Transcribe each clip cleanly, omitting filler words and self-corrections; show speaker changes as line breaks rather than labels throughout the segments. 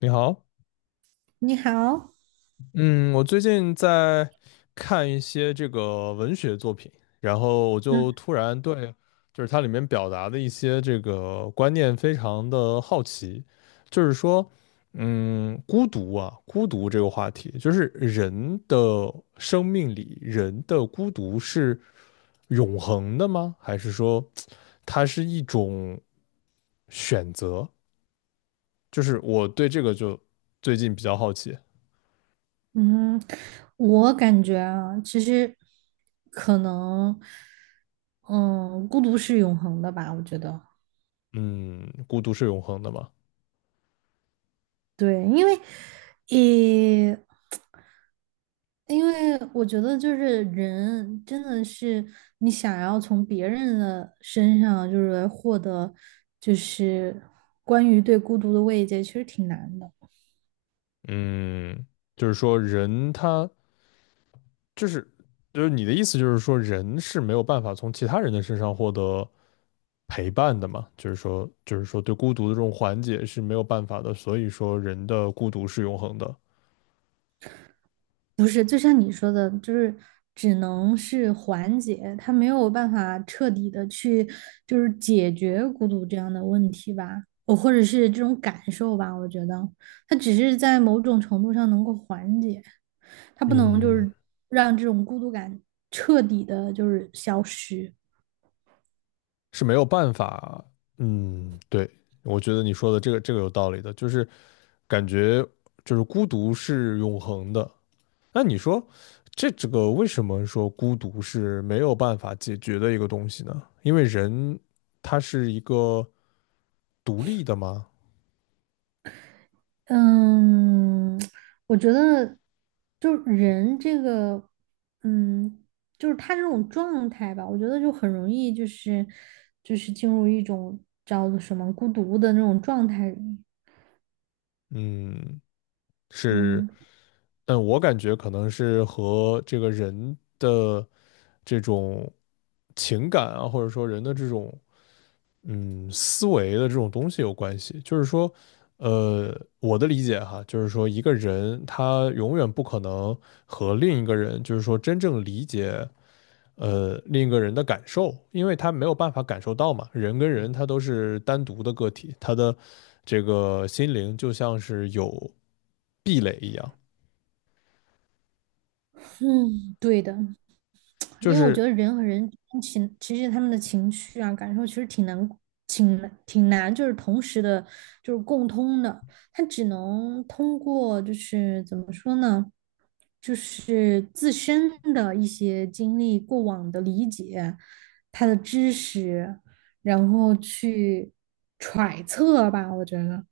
你好。
你好。
嗯，我最近在看一些这个文学作品，然后我就
嗯
突然对就是它里面表达的一些这个观念非常的好奇。就是说，孤独啊，孤独这个话题，就是人的生命里，人的孤独是永恒的吗？还是说它是一种选择？就是我对这个就最近比较好奇。
嗯，我感觉啊，其实可能，嗯，孤独是永恒的吧，我觉得。
嗯，孤独是永恒的吗？
对，因为，也，因为我觉得就是人真的是你想要从别人的身上就是获得，就是关于对孤独的慰藉，其实挺难的。
嗯，就是说人他就是就是你的意思就是说人是没有办法从其他人的身上获得陪伴的嘛？就是说对孤独的这种缓解是没有办法的，所以说人的孤独是永恒的。
不是，就像你说的，就是只能是缓解，他没有办法彻底的去就是解决孤独这样的问题吧，哦，或者是这种感受吧。我觉得他只是在某种程度上能够缓解，他不能
嗯，
让这种孤独感彻底的消失。
是没有办法。嗯，对，我觉得你说的这个有道理的，就是感觉就是孤独是永恒的。那你说这个为什么说孤独是没有办法解决的一个东西呢？因为人他是一个独立的嘛。
嗯，我觉得就是人这个，嗯，就是他这种状态吧，我觉得就很容易就是进入一种叫做什么孤独的那种状态里。
嗯，是。
嗯，
嗯，我感觉可能是和这个人的这种情感啊，或者说人的这种思维的这种东西有关系。就是说，呃，我的理解哈，就是说一个人他永远不可能和另一个人，就是说真正理解。另一个人的感受，因为他没有办法感受到嘛，人跟人他都是单独的个体，他的这个心灵就像是有壁垒一样。
嗯，对的。
就
因为我觉
是
得人和人情，其实他们的情绪啊、感受其实挺难挺难,就是同时的，就是共通的。他只能通过就是怎么说呢，就是自身的一些经历、过往的理解、他的知识，然后去揣测吧，我觉得。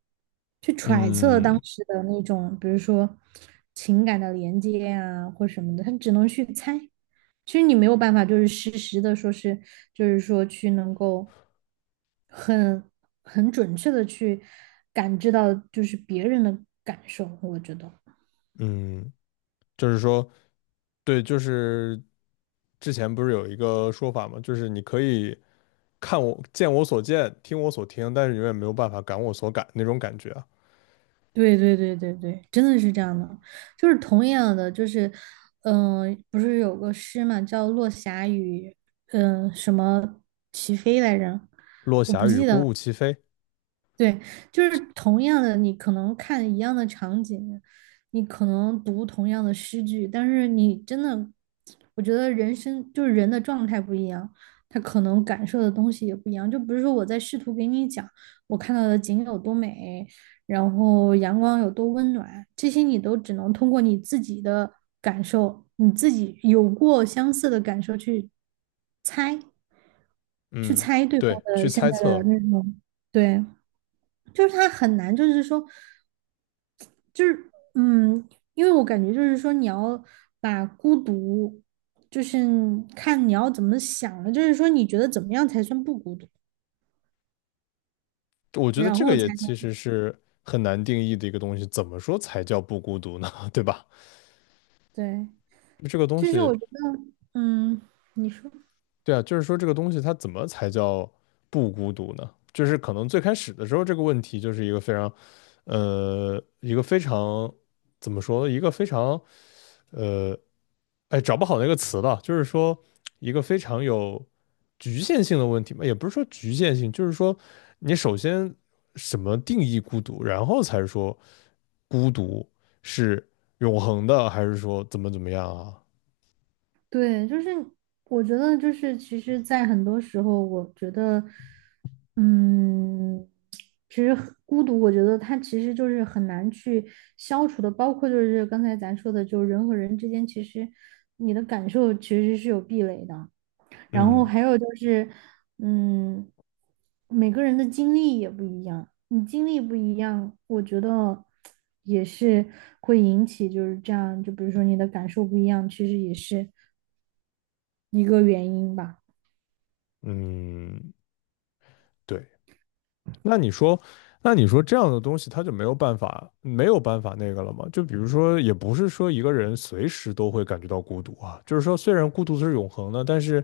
去揣测
嗯
当时的那种，比如说情感的连接啊，或什么的，他只能去猜。其实你没有办法，就是实时的说是，就是说去能够很很准确的去感知到，就是别人的感受。我觉得，
嗯，就是说，对，就是之前不是有一个说法嘛，就是你可以看我见我所见，听我所听，但是永远没有办法感我所感那种感觉啊。
对，真的是这样的。就是同样的，就是不是有个诗嘛，叫《落霞与什么齐飞来着？
落
我
霞
不
与
记
孤
得了。
鹜齐飞。
对，就是同样的，你可能看一样的场景，你可能读同样的诗句，但是你真的，我觉得人生就是人的状态不一样，他可能感受的东西也不一样。就不是说我在试图给你讲我看到的景有多美，然后阳光有多温暖，这些你都只能通过你自己的感受，你自己有过相似的感受去猜，去
嗯，
猜对方
对，
的
去
现
猜
在的
测。
那种。对。就是他很难，就是说，就是嗯，因为我感觉就是说，你要把孤独，就是看你要怎么想了，就是说你觉得怎么样才算不孤独，
我觉得
然
这个
后才
也其
能
实是很难定义的一个东西，怎么说才叫不孤独呢？对吧？
对。
这个东
就是
西，
我觉得，嗯，你说。
对啊，就是说这个东西它怎么才叫不孤独呢？就是可能最开始的时候这个问题就是一个非常，一个非常怎么说，一个非常，呃，哎，找不好那个词了。就是说一个非常有局限性的问题嘛，也不是说局限性，就是说你首先什么定义孤独，然后才说孤独是永恒的，还是说怎么怎么样啊？
对，就是我觉得就是其实，在很多时候，我觉得，嗯，其实很孤独，我觉得它其实就是很难去消除的，包括就是刚才咱说的，就是人和人之间，其实你的感受其实是有壁垒的。然后
嗯。
还有就是，嗯，每个人的经历也不一样，你经历不一样，我觉得也是会引起就是这样，就比如说你的感受不一样，其实也是。一个原因吧。
嗯，对。那你说，那你说这样的东西，他就没有办法，没有办法那个了吗？就比如说，也不是说一个人随时都会感觉到孤独啊，就是说，虽然孤独是永恒的，但是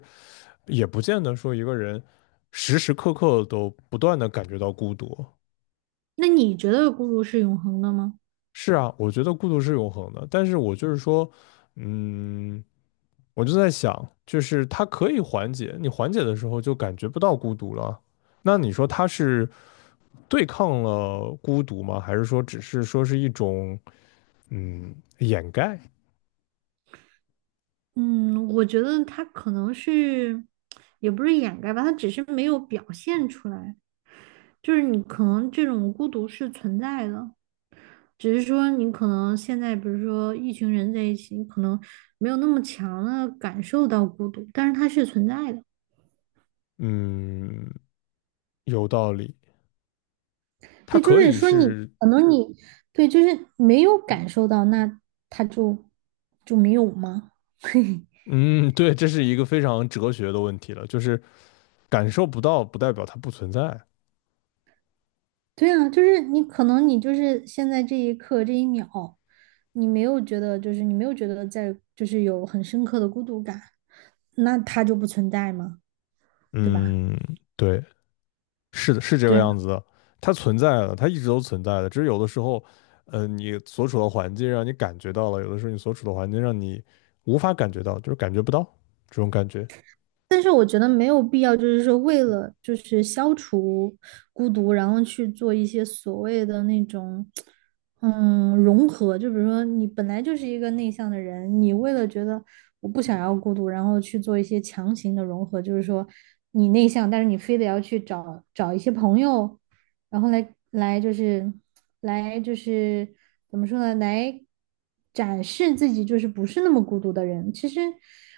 也不见得说一个人时时刻刻都不断的感觉到孤独。
那你觉得孤独是永恒的吗？
是啊，我觉得孤独是永恒的，但是我就是说，嗯，我就在想，就是它可以缓解，你缓解的时候就感觉不到孤独了。那你说它是？对抗了孤独吗？还是说只是说是一种掩盖？
嗯，我觉得它可能是，也不是掩盖吧，它只是没有表现出来。就是你可能这种孤独是存在的，只是说你可能现在，比如说一群人在一起，你可能没有那么强的感受到孤独，但是它是存在的。
嗯，有道理。它
对，就
可
是
以
说你
是
可能你对，就是没有感受到，那它就就没有吗？
嗯，对，这是一个非常哲学的问题了，就是感受不到不代表它不存在。
对啊，就是你可能你就是现在这一刻这一秒，你没有觉得就是你没有觉得在就是有很深刻的孤独感，那它就不存在嘛，对吧？
嗯，对，是的，是这
对
个样
啊。
子的。它存在了，它一直都存在的，只是有的时候，你所处的环境让你感觉到了，有的时候你所处的环境让你无法感觉到，就是感觉不到这种感觉。
但是我觉得没有必要，就是说为了就是消除孤独，然后去做一些所谓的那种，融合。就比如说你本来就是一个内向的人，你为了觉得我不想要孤独，然后去做一些强行的融合，就是说你内向，但是你非得要去找一些朋友，然后来来就是来就是怎么说呢？来展示自己就是不是那么孤独的人。其实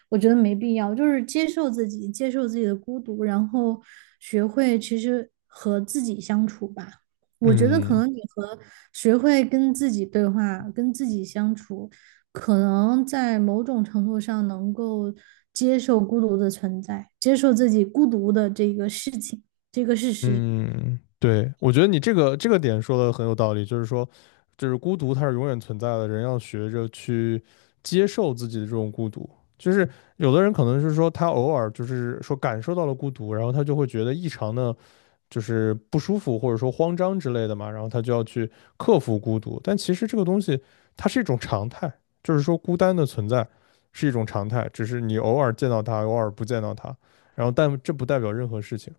我觉得没必要，就是接受自己，接受自己的孤独，然后学会其实和自己相处吧。我觉得可
嗯。
能学会跟自己对话、跟自己相处，可能在某种程度上能够接受孤独的存在，接受自己孤独的这个事情，这个事实。
嗯，对，我觉得你这个点说的很有道理，就是说，就是孤独它是永远存在的，人要学着去接受自己的这种孤独。就是有的人可能是说他偶尔就是说感受到了孤独，然后他就会觉得异常的，就是不舒服或者说慌张之类的嘛，然后他就要去克服孤独。但其实这个东西它是一种常态，就是说孤单的存在是一种常态，只是你偶尔见到他，偶尔不见到他，然后但这不代表任何事情。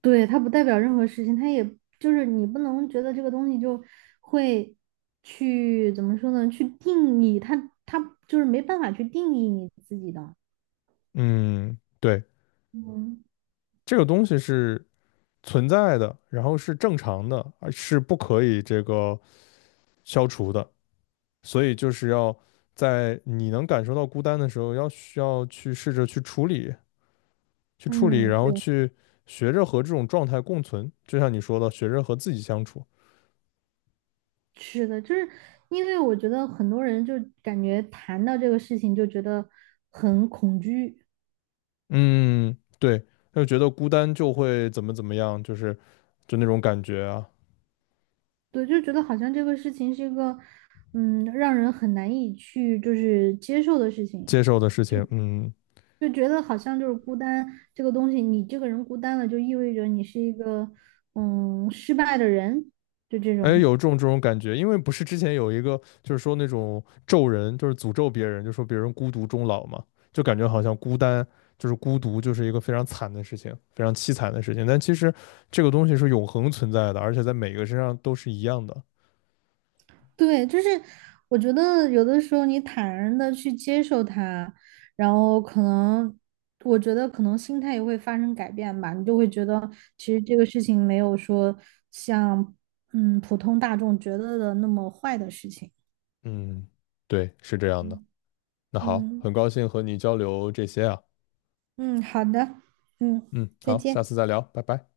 对，它不代表任何事情，它也你不能觉得这个东西就会去怎么说呢？去定义它，它就是没办法去定义你自己的。
嗯，对。
嗯
这个东西是存在的，然后是正常的，而是不可以这个消除的。所以就是要在你能感受到孤单的时候，要需要去试着去处理，去处理，
嗯,
然
对，
后去学着和这种状态共存。就像你说的，学着和自己相处。
是的。就是因为我觉得很多人就感觉谈到这个事情就觉得很恐惧。
嗯，对，就觉得孤单就会怎么怎么样，就是就那种感觉啊。
对，就觉得好像这个事情是一个让人很难以去就是接受的事情。
接受的事情，嗯。
就觉得好像就是孤单这个东西，你这个人孤单了，就意味着你是一个失败的人，就这
哎，
种。
有这种这种感觉，因为不是之前有一个就是说那种咒人，就是诅咒别人，就说别人孤独终老嘛，就感觉好像孤单就是孤独就是一个非常惨的事情，非常凄惨的事情。但其实这个东西是永恒存在的，而且在每个身上都是一样的。
对，就是我觉得有的时候你坦然的去接受它，然后可能我觉得可能心态也会发生改变吧，你就会觉得其实这个事情没有说像普通大众觉得的那么坏的事情。
嗯，对，是这样的。那好，
嗯
很高兴和你交流这些啊。
嗯,好的，嗯，
嗯，
再
好，
见。
下次再聊，拜拜。